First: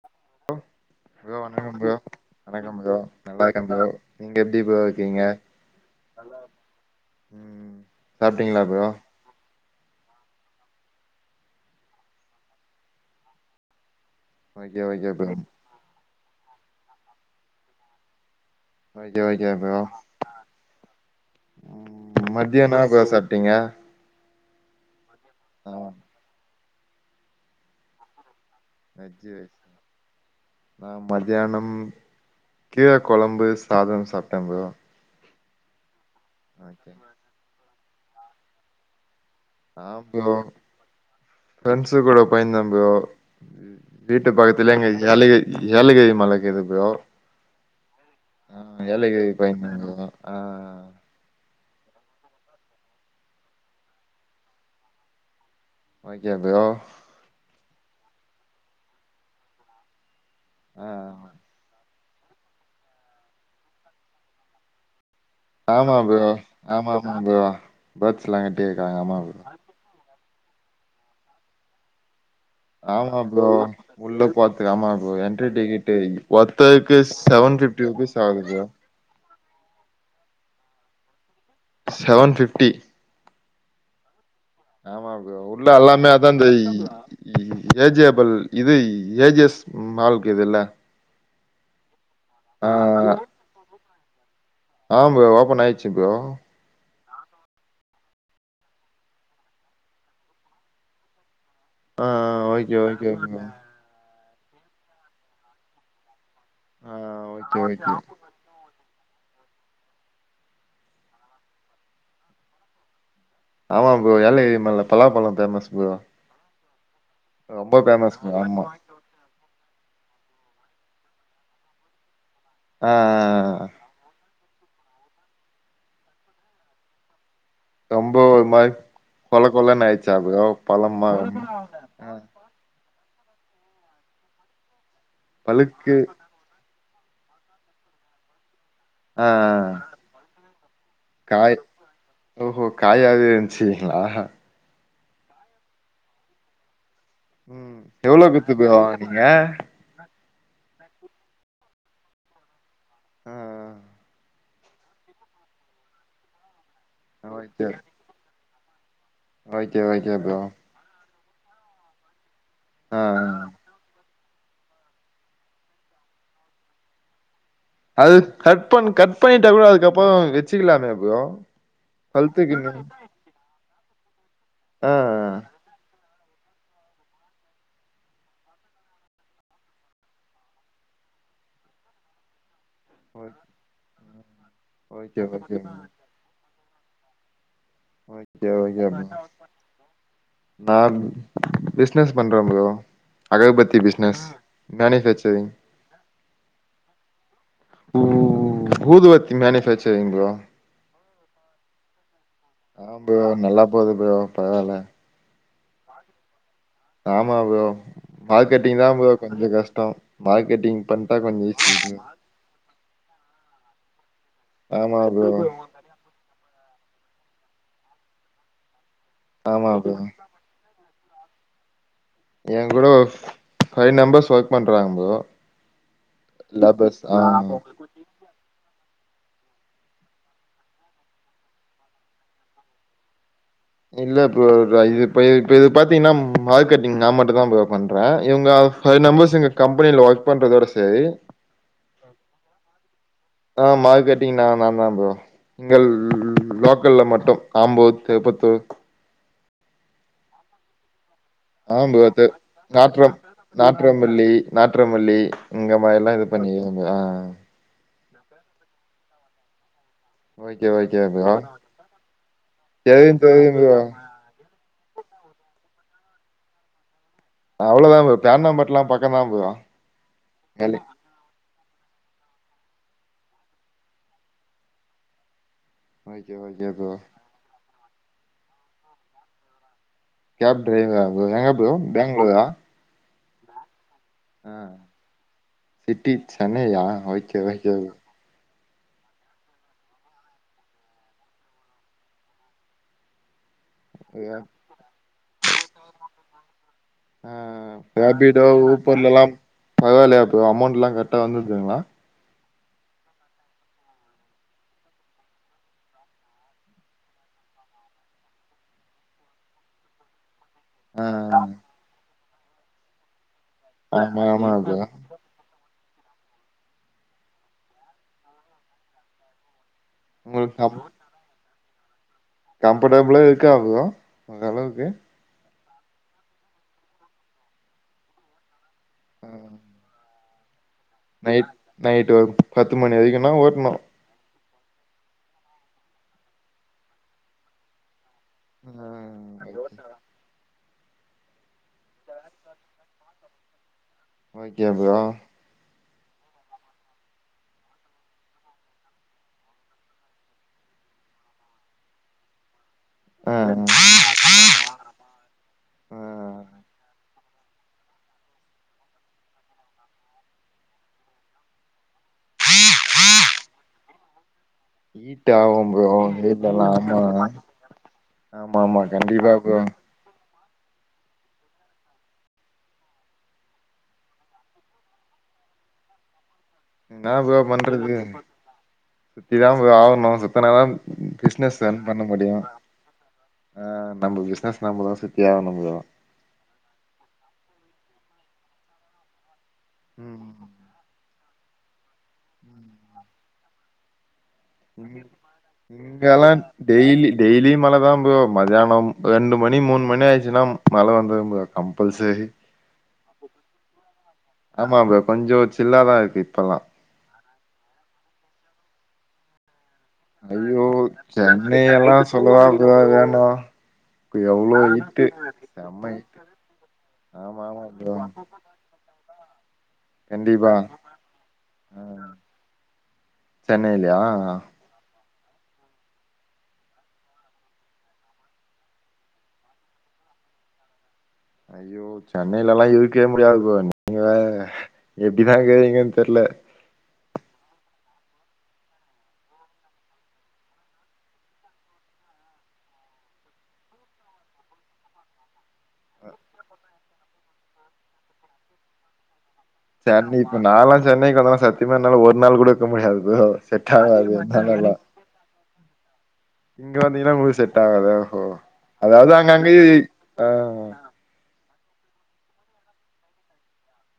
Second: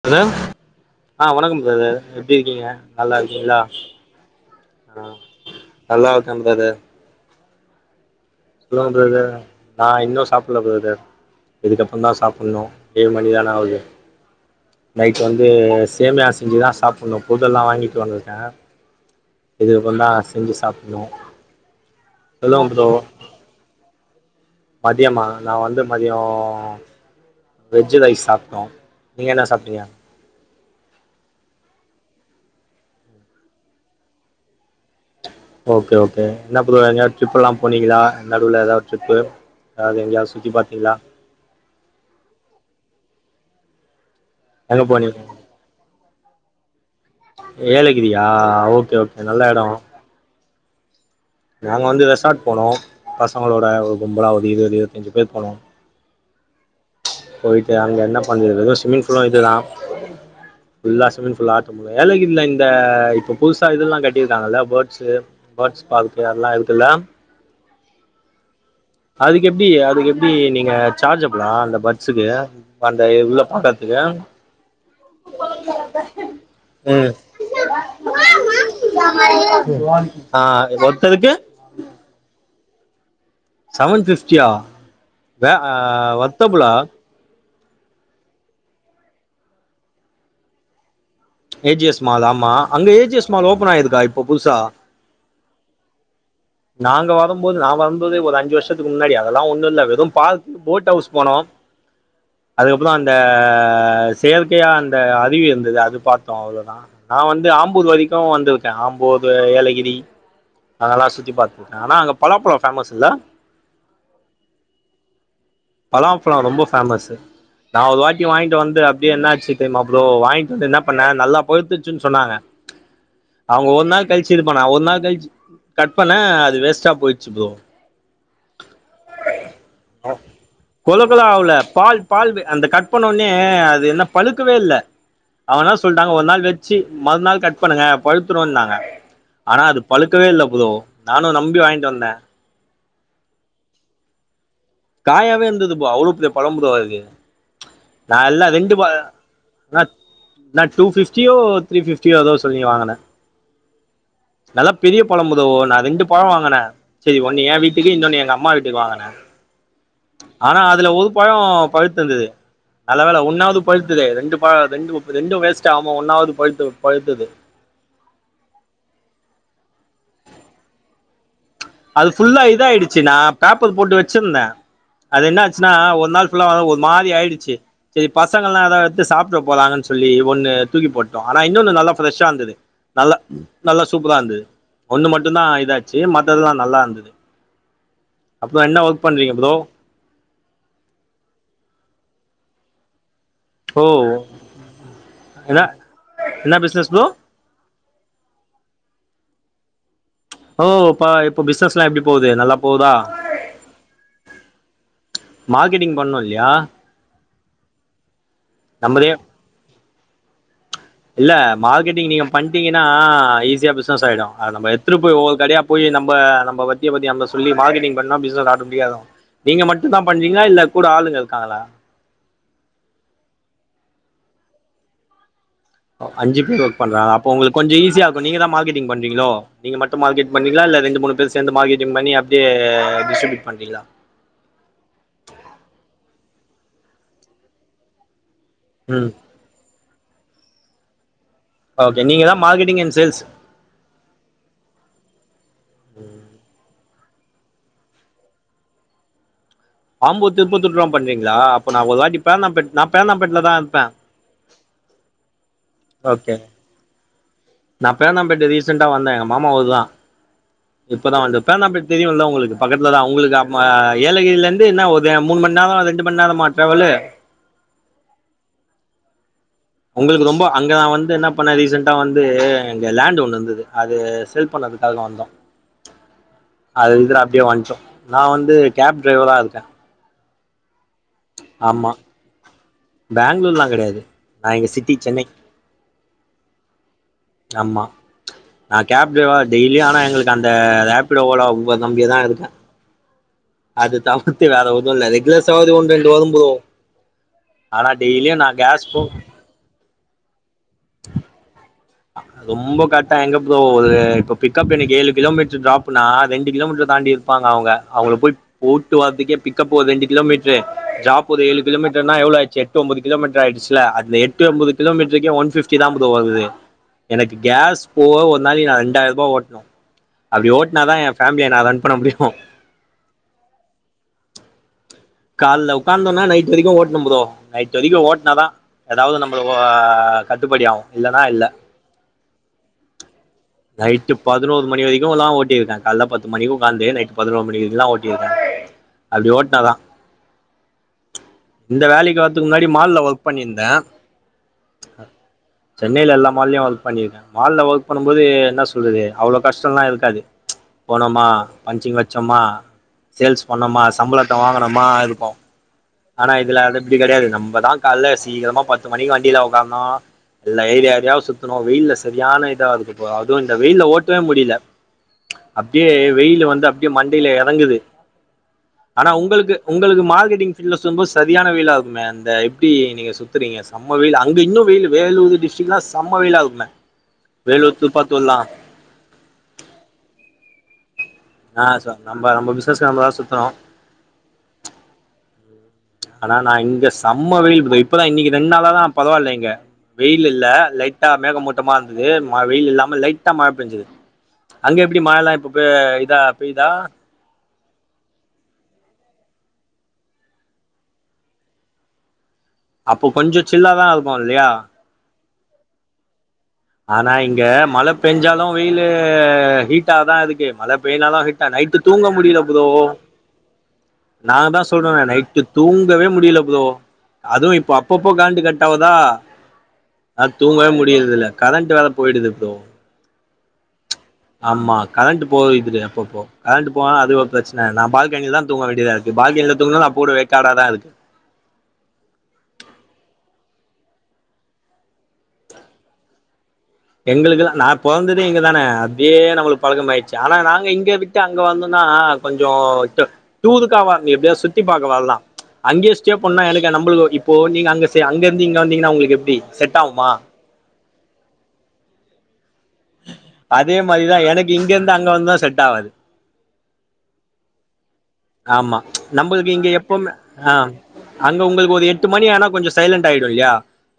Brother ஆ bro வணக்கம் bro brother எப்டி இருக்கீங்க வணக்கம் ப்ரோ நல்லா இருக்கீங்களா இருக்கே ப்ரோ நீங்க எப்டி ப்ரோ ஆ இருக்கீங்க நல்லாருக்க ப்ரதர் ம் சாப்ட்டீங்களா ப்ரோ சொல்லுங்க பிரதர் நா இன்னு சாப்புட்ல பிரதர் இதுக்கப்புறந்தா சாப்புட்ணு ஏழு மணிதான ஆவுது ஓகே ஓகே நைட் ப்ரோ வந்து சேமியா செஞ்சுதா சாப்புட்ணு பொருள் எல்லா வாங்கிட்டு வந்துருக்க ஓகே ஓகே ப்ரோ இதுக்கப்புறந்தா செஞ்சு சாப்புட்ணு சொல்லுங்க மத்தியான ப்ரோ என்ன சார் சாப்ட்டீங்க மதியமா நா ஆ வந்து மதியோ வெஜ்ஜு ரைஸ் சாப் ட்டோ வெஜ் நீங்க என்ன ரைஸ் சாப்ட்டீங்க நா மத்தியானம் கீர கொழம்பு சாதம் சாப்ட்ட ப்ரோ ஓகே ஓகே என்ன ப்ரோ ஓகே எங்கேயாது ட்ரிப்பெல்லா போனீங்களா நடுவுல ஏதாது ட்ரிப்பு ஆ அதாவது எங்கயாவது ப்ரோ சுத்தி பாத்தீங்களா ஃப்ரெண்ட்ஸு கூட போயிருந்த ப்ரோ இது வீட்டு பக்கத்துலே எங்க இங்க போனீங்க ஏலகிரி ஏலகிரி மல இருக்குது ப்ரோ ஏலகிரியா ஆ ஓகே ஓகே ஏலகிரி நல்ல எடோ போயிருந்தே ப்ரோ ஆ நாங்க வந்து ரெசார்ட் போனோம் பசங்களோட ஒரு கும்பலா ஒரு இருவது இருவத்தஞ்சு பேர் போனோம் ஓகே ப்ரோ போய்ட்டு அங்க என்ன பண்றது வெறு ஸ்விம்மிங் ஃபுல்லு இதுதா ஃபுல்லா ஆ ஸ்விம்மிங் ஃபுல்ல ஆட்டம் போ வேலக்கி இல்ல இந்த இப்ப புதுசா இதெல்லா கட்டியிருக்காங்கல்ல பேட்ஸ்சு பேட்ஸ் ஆமா ப்ரோ. பார்க்கு எல்லா இருக்குல்ல ஆமாமா ப்ரோ. பேர்ட்ஸ்லாம் கட்டியிருக்காங்க. ஆமா ப்ரோ. அதுக்கு எப்டி அதுக்கு எப்டி கி நீங்க சார்ஜ்ஜபுலா இல்ல பட்ஸ்சுக்கு ஆமா ப்ரோ உள்ள போறதுகு ஆமா ப்ரோ என்ட்ரி டிக்கெட் ஒருத்தருக்கு ம் செவன் ஃபிப்டி ருபீஸ் ஆகுது ப்ரோ ஆ அ ஒருத்தருக்கு செவன் ஃபிப்டி சவன் ஃபிப் ஆமா ப்ரோ உள்ள அல்லாமே அதா த வர்த்தபுளா இ ஏஜபல் இது ஏ ஜி ஸ் மால் கீதுல்ல ஏ ஜி எஸ் மால் ஆமா அங்க A G S mall open ஆயிருக்கா இப்ப புதுசா ஆ ப்ரோ ஓபன் ஆயிச்சி ப்ரோ நாங்க வரும்போது நா வரும்போது ஒரு அஞ்சு வருஷத்துக்கு முன்னாடி அதெல்லா ஒண்ணு இல்ல வெறும் பார்க் போட் அவுஸ் போனோம் ஆ ஓகே அதுக்கப்புற ஓகே அந்த ப்ரோ. செயற்கையா அந்த அருவி இருந்தது அது பாத்தோ அவ்ளோதா ஆ நா வந்து ஓகே ஆம்பூர் ஓகே. வரைக்கூ வந்துருக்கே ஆம்பூர் போது ஏலகிரி அதெல்லா சுத்தி பாத்துருக்க ஆனா அங்க பலாப்பழம் ஃபேமஸ்ல்ல ஆமா ப்ரோ ஏலகிரி மழையில பலாப்பழம் பேமஸ் ப்ரோ ரொம்ப நா ஒரு ஃபேமஸ் வாட்டி ப்ரோ வாங்ட்டு ஆமா. வந்து அப்டியே என்னாச்சி தெர்மா ப்ரோ வாய்ன்ட்டு வந்து என்னா பண்ண நல்லா பழுத்துருச்சின் சொன்னாங்க ஆ ஆ ஆ ஆ சி இது பண்ண ஒரு நாள் கழிச்சி கட் பண்ண அது வேஸ்ட்டா போயிச் ரொம்ப ஒரு மாரி கொல கொலன்னு ஆயிடுச்சா ப்ரோ பழமா கொலக்கொல ஆவுல பால் ஆ பால் அந்த கட் பண்ண உனே அ அது என்ன பழுக்கவே இல்ல அவ என்ன பழுக்கு சொல்டாங்க ஒரு நாள் வெச்சி வெச்சி மறு நாள் கட் பண்ணுங்க பழுத்துருனாங்க ஆ ஆனா அது பழுக்கவே இல்ல ப்ரோ நானு நம்பி வாய்ன்ட்டு வந்த ஓ காயாவே இருந்ச்சிங்ளா காயாவே இருந்தது ப்ரோ அவ்ளோ பெரிய பழம் ப்ரோ அது ம் நா எவ்ளோ எல்லா குத்து ப்ரோ ரெண்டு ப வாங்குனீங்க நா நா டூ ஃபிப்டியோ த்ரீ ஃபிப்டியோ ஏதோ சொல்லி வாங்குன ம் நல்லா பெரிய பழம் ப்ரோ நா ரெண்டு பழ வாங்குன சரி ஒன்னு ஏன் ஓகே வீட்டுக்கு இன்னொன்னு எங்க அம்மா வீட்டுக்கு கு வாங்குன ஓகே ஓகே ப்ரோ பழோ பழுத்துருந்தது ஆ நல்ல வேல ஆ. ஒன்னாவது பழுத்துதே ரெண்டு ப ரெண்டு ரெண்டும் வேஸ்ட் ஆவாம ஒன்னாவுது பழுத்து பழுத்தது அது கட் பண் கட் பண்ணிட்டா கூட அதுக்கப்புற வச்சுக்கலாமே ப்ரோ அது ஃபுல்லா இத பழுத்துக்கு ஆயிடுச்சு நா பேப்பர் போட்டு வச்சிருந்த ஆ அது என்ன ஆச்சுன்னா ஒரு நாள் ஃபுல்லா வந் ஒரு மாறி ஆயிடுச்சி செரி பசங்கல்லா ஏதாவ் எடுத்து சாப்ட்ற போறாங்கன் சொல்லி ஒண்ணு தூக்கி போட்டோ ஆனா இன்னொன்னு நல்லா ஃப்ரெஷ்ஷா இருந்துது நல்லா நல்லா சூப்பரா இருந்தது ஒண்ணு ஓகே மட்டுதான் ஓகே இதாச்சு மத்ததுல்லா நல்லா இருந்துது ஓகே ஓகே ப்ரோ நா பிஸ்னஸ் பண்ற ப்ரோ அகர்பத்தி ஓ பிஸ்னஸ் மேனுஃபேக்சரிங் என்ன என்ன பிசினஸ் ப்ரோ ஊது வத்தி மேனுஃபேக்சரிங் ப்ரோ பா இப்போ பிஸ்னஸ்ல்லா எப்டி போகுது நல்லா ஆ போகுதா ப்ரோ நல்லா போது ப்ரோ பரவால மார்க்கெட்டிங் பண்ணூ இல்லியா ஆமா ப்ரோ மார்க்கெட்டிங் தா ப்ரோ நம்மதே கொஞ்ச கஷ்டோ மார்க்கெட்டிங் பண்ட்டா இல்ல கொஞ்சோ ஈஸி ப்ரோ மார்கெட்டிங் நீங்க பண்டிங்க னா ஈஸியா பிஸ்னஸ் ஆய்டு அது நம எடுத்து ஆமா போய் ப்ரோ ஒவ்வொரு கடையா போய் நம்ப நம்ப வ [unintelligible] சொல்லி மார்கெட்டிங் பண்ணா பிஸ்னஸ் ஆடோமேடிகா இதாகும் நீங்க ஆமா ப்ரோ மட்டுதா பண்றீங்ளா இல்ல கூட ஆளுங்க இருக்காங்களா என் கூட ஃபைவ் நம்பர்ஸ் ஒர்க் பண்றாங்க ப்ரோ அஞ்சு பேர் ஒர்க் லேபர்ஸ் பண்றாங்க ஆ அப்ப உங்ளுக் கொஞ்சோ ஈசிய இருக்கு நீங்கதா மார்கெட் டிங் பண்றீங்ளோ நீங்க மட்டு மார்கெட் பண்றீங்ளா இல்ல ரெண்டு மூணு பேர் சேந்து மார்கெடிங் பண்ணி அப்டியே டிஸ்டிப்யூட் இல்ல ப்ரோ இது இப்ப இப்ப இது பாத்தீங்கனா மார்கெட்டிங் நா மட்டுதா ப்ரோ பண்றே இவுங்க ஃபைவ் ம் நம்பர்ஸ் எங்க கம்பேனில ஒர்க் பண்றதோட சேரி ஓகே நீங்கதா மார்கெடிங் அண் சேல்ஸ் ஆ மார்கெட்டிங் நா நாதா ப்ரோ இங்க லோக் கல்ல மட்டு ஆம்பூர் திருபத்தூர் ஆம்பூர் திருபத்துர்தா பண்றீங்ளா அப்ப நா ஒரு வாட்டி பேனாம்பேட் நா பேனாம்பேட்ல நாட்றமல்லி நாட்றமல்லி இங்க மாரிலா இது ஓகே பண்ணி ஆ நா பேனாம்பேட்ட ரீசென்டா வந்த மாமாவோதுதா ஓகே ஓகே ப்ரோ இப்பதாவண்ருப் பேனாம்பேட் தெரியுல உங்ளுக்கு பக்கட்லதா தெரியு தெரியு உங்ளுக்கு ஆ ப்ரோ ஏலகிரில இருந் இ என்ன ஒரு மூணு மண்நேரோ ரெண்டு மண்நேரமோ ட்ராவலு அவ்ளோதா ப்ரோ பேனாம்பேட்லா பக்கோதா ப்ரோ உங்ளுக்கு ரொம்ப அங்க வேலி நா வந்து என்ன பண்ணே ரீசென்ட் டா வந்து இங்க லேண்டு ஒண்ணு இருந்தது அது செல் பண்ணதுகாக வந்தோ ஓகே ஓகே ப்ரோ அது இதுனு அப்டியே வன்டோ நா வந்து கேப் ட்ரைவரா இருக்க கேப் ட்ரைவரா ப்ரோ எங்க ப்ரோ பேங்ளூரா பேங்ளூர்லா கடயாது ஆ சிட்டி சென்னையா ஓக்கே ஓக்கே ஓகே அ கேப் ட்ரைவரா டெய்லி ஆனா எங்ளுக்கு அந்த ரேப்பிடோ ஓலோ ஊபர் நம்பிதா இருக்க அது ப்ரோ தவிர்த்து வேற ஒன்னு இல்ல ரெகுலர் சவாரி ஒன் ரெண்டு வரு ப்ரோ ஆ ஆனா டெய்லியு ராபீடோ நா கேஸ் போ ஊபர்லலா பரவாலயா ப்ரோ அமௌண்ட்லா கரெக்டா வந்துருதுங்ளா ரொம்ப கரெக்டா எங்க ப்ரொ ஒரு இப்ப பிக்கப் இனிக்கி ஏழு கிலோமீட்டர் ட்ராப்னா ரெண்டு கிலோமீட்டர் தாண்டி இருப்பாங்க அவுங்க அவுங்ள போய் போட்டு வர்த்துகே பிக்கப் ஒரு ரெண்டு கிலோமீட் ஆ ட்ராப் ஒரு ஏளு கிலோமீடர்னா எவ்ளோ ஆச்சு எட்டு ஒம்போது கிலோமீட் ஆய்டுசில அதுல ஆமா எட்டு ஆமா ஒம்பது ப்ரோ கிலோமீட்ருகே ஒன் ஃபிஃப்டி தா ப்ரோ வருது எனக்கு கேஸ் போக ஒரு நாளிக்கி நா ரெண்டாயிரூபா ஓட்னு அப்டி உங்களுக்கு கம் ஓட்னா தா ஏ ஃபேமிலிய நா ரன் பண்ண முடியு கம்ஃபர்டபுளா இருக்கா ப்ரோ ஓரளவுக்கு கால்ல உட்காந்தோனா நைட் வரிக்கு ஓட்னு ப்ரோ நைட் வரிக்கு ஓட்னாதா எதாவ்து நம்பள ஆ கட்டுபடியாவு நைட் நைட் ஒரு பத்து மணி வரிகுனா ஓட்ணு நைட்டு பதினோரு மணி வரிக்குலா ஓட்டிருக்க கால்ல பத்து மணிக்கு உக்காந்து நைட்டு பதினோரு மணி வரிக்குலா ஓட் ஆ [unintelligible] இந்த வேலைகு வர்துகு முன்னாடி மால்ல ஒர்க் பண்ணிருந்த ஓகே ப்ரோ சென்னைல எல்லா மால்லயு ஒர்க் பண்ணிருக்கே மால்ல ஒர்க் பண்ணுபோது என்ன சொல்றது அவ்ளோ கஷ்டோல்லா இருக்காது போனோமா பஞ்சிங் வச்சோமா ஆ சேல்ஸ் பண்ணோமா சம்பளத வாங்கனோமா இருக்கு ஆ ஆனா இதுல அது இப்டி கடயாது நம்மதா கால்ல சீக்கரமா பத்து மணிக்கு வண்டில உக்கார்னு எல்லா ஏரியா ஏரியாவா சுத்துணு வெயில்ல செரியான இதா ஆகுதுபா அதுவு இந்த வெயில்ல ஓட்டவே முடில ஹீட் ஆகு ப்ரோ அப்டியே வெயில்ல வெயிலெல்லா வந்து அப்டியே ஆமா மண்டைல எறங்குது ஆமா ஆமா ஆனா கண்டிப்பா உங்குளுக்கு ப்ரோ உங்குளுக் மார்க்கெட்டிங் ஃபீல்ட்ல செய்போத் சரியான வெயில்லா இருக்குமே அந்த எப்டி நீங்க சுத்துறீங்க செம்ம வெயில் அங்க இன்னு வெயில்லு வேலூது டிஸ்டிக்லா சம்ம வெயில்லா என்ன ப்ரோ பண்றது சுத்திதா ப்ரோ ஆகணு சுத்துனாதா பிஸ்னஸ் ஆ ரன் பண்ண நம்ம முடியு நம்ம பிசினஸ்க்கு நம்ம தான் சுத்துறோம் ஆ நம்ப பிஸ்னஸ் நம்பதா தியானு ப்ரோ ஆனா நா இங்க சம்ம வெயில் ப்ரோ இப்பதா இன்னக்கி ரெண்டு நாளாதா பரவால்ல இங்க வெயில் ம் இல்ல லைட்டா மேகமூட்டமா இருந்தது ம வெயில் இல்லாம லைட்டா மழ பெஞ்சுது அங்க எப்டி மழல்லா இப்ப பெ இதா பெய்தா மல தா ப்ரோ மதியானம் ரெண்டு மணி மூணு மணி ஆயிடுச்சுன்னா மல வந்துரு ப்ரோ கம்பல்சரி அப்போ கொஞ்சோ சில்லாதா இருக்கு இல்லையா ஆமா ப்ரோ கொஞ்சோ சில்லாதா இருக்கு இப்பல்லா ஆனா இங்க மல பேஞ்சாலு வெயில்லு ஹீட் டாதா இருக்கு ஐயோ மழ பேஞ்சாலு ஹீட்டா சென்னை நைட்டு எல்லா தூங்க முடில சொல்லவா ப்ரோ வேணு நா எவ்ளோ தா சொல்றனே ஹீட்டு நைட்டு செம்ம தூங்கவே ஹீட்டு முடியல ப்ரோ ஆமா அதுவு ஆமா இப்ப ப்ரோ அப்பப்போ கரண்டு கட்டாவுதா அது கண்டிப்பா தூங்கவே முடியறது இல்ல கரண்டு ஆ வேற போயிடுது ப்ரோ சென்னைலயா ஆமா கரண்ட் போயிகுது அப்போ அப்போ கரண்ட் போனாலு அது ஒரு பிரச்சன நா பால்கனில தூங்க வேண்டியதா இருக்கு பால்கனில தூங்குனாலு போடு வேக்காடாதா இருக்கு ஐயோ சென்னையில எல்லா இருக்கவே முடியாது ப்ரோ நீங்க வேற எப்டிதா இருக்கீங்கன்னு தெர்ல [inaudible] எங்களுக்குல்லா நா பொறந்ததே இங்க தான அப்டியே நம்மளுக்கு பழகம் ஆயிடுச்சு ஆனா நாங்க இங்க விட்டு அங்க வந்தோனா அ கொஞ்சோ தூதுக்காவா எப்படியா சுத்தி பாக்கலால்ல அங்கே ஸ்டே பன்னா எனக்கு நம்பளுக்கு இப்போ நீங்க அங்க அங்க இருந்து இங்க வந்தீங்கன்னா உங்களுக்கு எப்டி செட் ஆகுமா சென்னை இப்ப நாளா சென்னைக்கு வந்தனா சத்தியமா என்னால ஒரு நாள் கூட இருக்க முடியாது செட்டாகாது என்னாலலா ஆவது இங்க வந்தீங்கன்னா நம்மளு செட் ஆகாது ஓஹோ ஆமா அதாவது அங்க நம்மளுக்கு அங்கயே இங்க எப்பவுமே ஆ அங்க உங்களுக் ஒரு எட்டு மணி ஆனா கொஞ்ச சைலண்ட் ஆயிடு இல்லையா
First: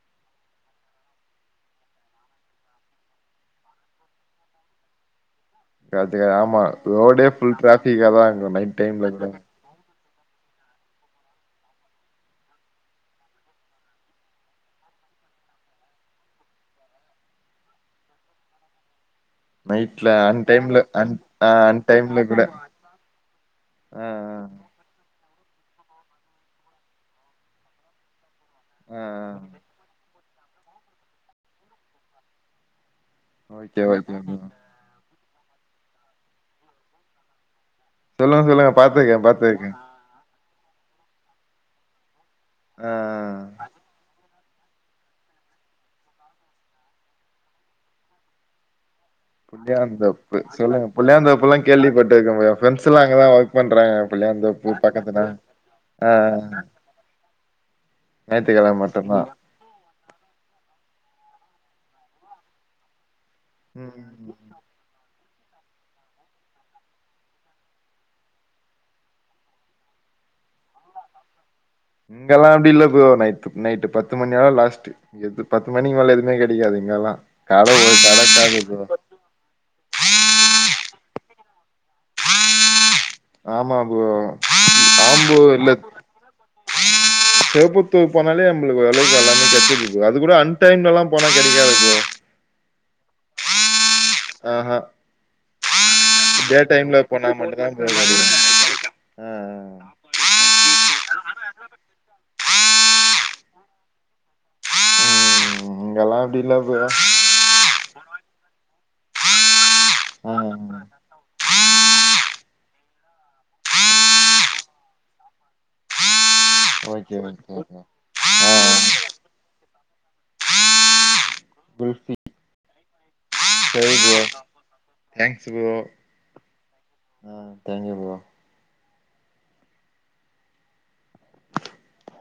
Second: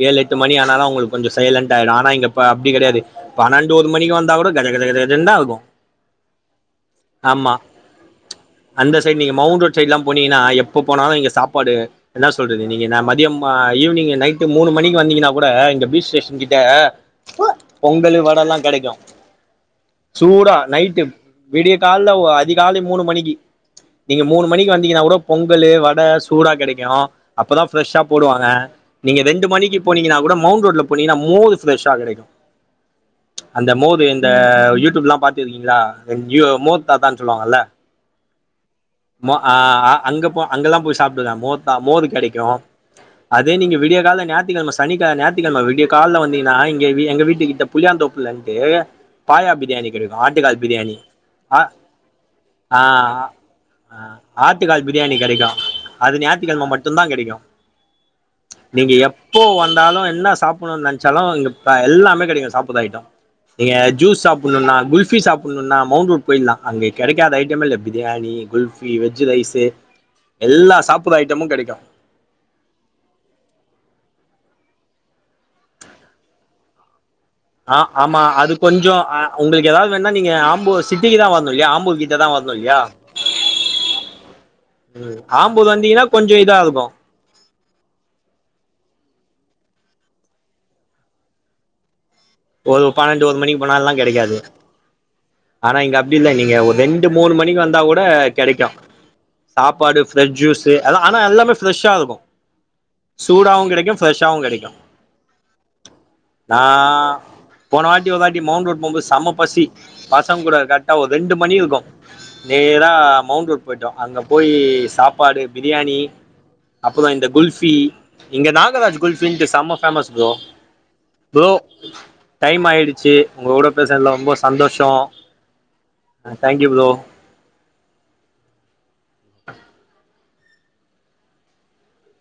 ஏழு எட்டு மணி ஆனாலா உங்களுக்கு கொஞ்ச சைலண்ட் ஆயிடு ஆனா இங்க அப்டி கெடையாது பனெண்டு ஒரு மணிக்கு வந்தா கூட கஜ கஜ கஜனுதா இருக்கு [unintelligible] ஆமா ரோடே ஆமா ஃபுல் ட்ராஃபிக்காதா இருக்கு நைட் அந்த டைம்ல சைடு கூட நீங்க மவுண்ட் ரோட் சைட்லாம் போனீங்கன்னா எப்ப போனாலு இங்க சாப்பாடு என்னா சொல்றது நீங்க மதியம் ஈவனிங் நைட்டு மூணு மணிக்கு வந் ந்தீங்கன்னா கூட இந்த பீச் ஸ்டேஷன் கிட்ட பொங்கலு வடல்லா கிடைக்கு நைட்ல அன் சூடா டைம்ல நைட்டு அன் ஆ விடிய அன் கால்ல டைம்ல கூட அதிகாலை மூணு மணிக்கு ஆ நீங்க மூணு மணிக்கு வந்தீங்கன்னா கூட பொங்கல்லு வட சூடா கிடைக்கு அப்பதா பிரெஷ்ஷா போடுவாங்க அ ஆ ஆ நீங்க ரெண்டு மணிக்கு போனீங்கன்னா கூட மவுண்ட் ரோடல போனீங்கன்னா மோரு பிரெஷா கிடைக்கு அந்த ஓகே மோரு ஓகே இந்த ஓகே யூடியூப்லா பாத்து இருக்கீங்களா மோர் தாத்தான்னு சொல்லுவாங்கல்ல சொல்லுங்க சொல்லுங்க பாத்துருக்கே ம பாத்துருக்கே ஆ அங்க போ அங்கெல்லா போய் சாப்பிடுவே மோர்தா மோரு கிடைக்கு ஆ அதே நீங்க விடிய கால்ல கிழம சனிக்க ஞாயத்திக்கிழம விடிய கால்ல வந்தீங்கன்னா இங்க எங்க வீட்டு கிட்ட புளியந்தோப்புலந்து பாயா பிரியாணி கிடைக்கு புளியாந்தோப்பு ஆட்டுக்கால் சொல்லுங்க பிரியாணி புளியாந்தோப்புல்லா அ கேள்விப்பட்டுருக்கே எ அ ஃப்ரெண்ட்ஸ் எல்லா அங்கதா ஒர்க் பண்றாங்க புளியாந்தோப்பு ஆட்டுக்கால் பிரியாணி பக்கத்துல கிடைக்கு ஆ அது ஞாய்த்திகிழம மட்டுதா கிடைக்கு ஞாயித்துக்கெழம நீங்க மட்டுந்தா எப்போ வந்தாலு என்ன சாப்பிடணுனு நெனச் சாலு இங்க எல்லாமே கிடைக்கு சாப்பிட்ற ஐட்டோ நீங்க ஜூஸ் ம் சாப்பிடுன்னா குல்பி சாப் னுன்னா மௌண்ட் ரூட் போய்லா அங்க கிடைக்காத ஐட்டம் இல்ல பிரியாணி குல்ஃபி வெஜ் ரைஸு எல்லா சாப்புர ஐட்டமு கிடைக்கு இங்கெல்லா அப்டி இல்ல ப்ரோ நைட் நைட்டு பத்து மணி ஓட லாஸ்ட் எது பத்து மணிக்கு மேல எதுமே கிடைக்காது ங்கலா ஆ ஆமா அது கொஞ்சோ அ உங்களுக்கு ஏதாவது வேனா நீங்க ஆம்பு சிட்டிக்குதா வரனுலயா ஆம்புர் கிட்டதா வரனு இல்லையா ஆமா ப்ரோ ம் ஆம்பூர் ஆம்பூர்ல வந்தீங்கன்னா கொஞ்சோ இதா இருக்கு புத்தூர் போனாலே நம்ளுக்கு ஓரளவுக்கு எல்லாமே கெடச்சிர்து ப்ரோ அது கூட அன்டைம்லலா போனா கெடைக்காது ப்ரோ ஒரு பன்னெண்டு ஒரு மணிக்கு போனாலா கெடைக்காது ஆஹா ஆனா இங்க அப்டி இல்ல நீங்க டே ஒரு டைம்ல ரெண்டு போனா மூணு மணிக்கு மட்டுந்தா வந்தா ப்ரோ கூட கெடைக்கு ஆ சாப்பாடு பிரெஷ் ஜூஸு அத ஆனா எல்லாமே ஃப்ரெஷ்ஷா இருக்கு சூடவு கெடைக்கு ஃப்ரெஷ்ஷாவு கெடைக்கு ஆ ம் இங்கெல்லா அப்டி இல்ல நா ப்ரோ போன வாட் டி மவுண்ட் ரோட் போம்போது செம்ம பசி ஆ பசங்க கூட கரெட்டா ஒரு ரெண்டு மணி இருக்கு நேரா மவுண்ட் ரோட் பொயிட்டோ அங்க போயி சாப்பாடு பிரியாணி அப்றோ ஓகே இந்த ஓகே குல்ஃபி ப்ரோ இங்க ஆ நாகராஜு குல்ஃபின்ட்டு செம்ம famous bro bro kulfi time ஆயிடுச்சி ஒங்க கூட பேசுனதுலா ரொம்ப சந்தோஷோ தேங்க்ஸு ப்ரோ தேங்க்யூ ப்ரோ ஆ தே்யூ ப்ரோ அ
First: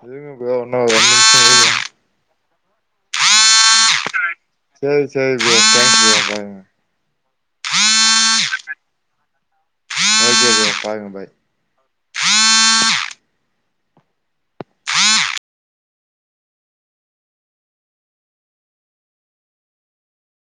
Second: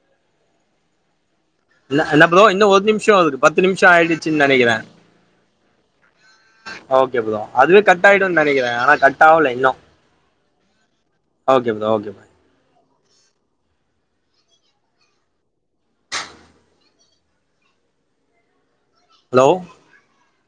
இருங்க ப்ரோ இன்னோ ஒரு நிமிஷோ இல்ல எனா ப்ரோ இன்னோ ஒ ஒரு நிமிஷோ இருக்கு பத்து நிமிஷோ ஆயிடுச் சினு நெனைக்கிறே சேரி சேரி ப்ரோ தேங்க்ஸ் ப்ரோ பாருங்க ஓகே ப்ரோ அதுவே கட் ஆயிடுன் நெனைக்கிறே ஆனா கட் ஆவுல இன்னோ ஓகே ப்ரோ பாருங்க பாய் ஓகே ப்ரோ ஹலோ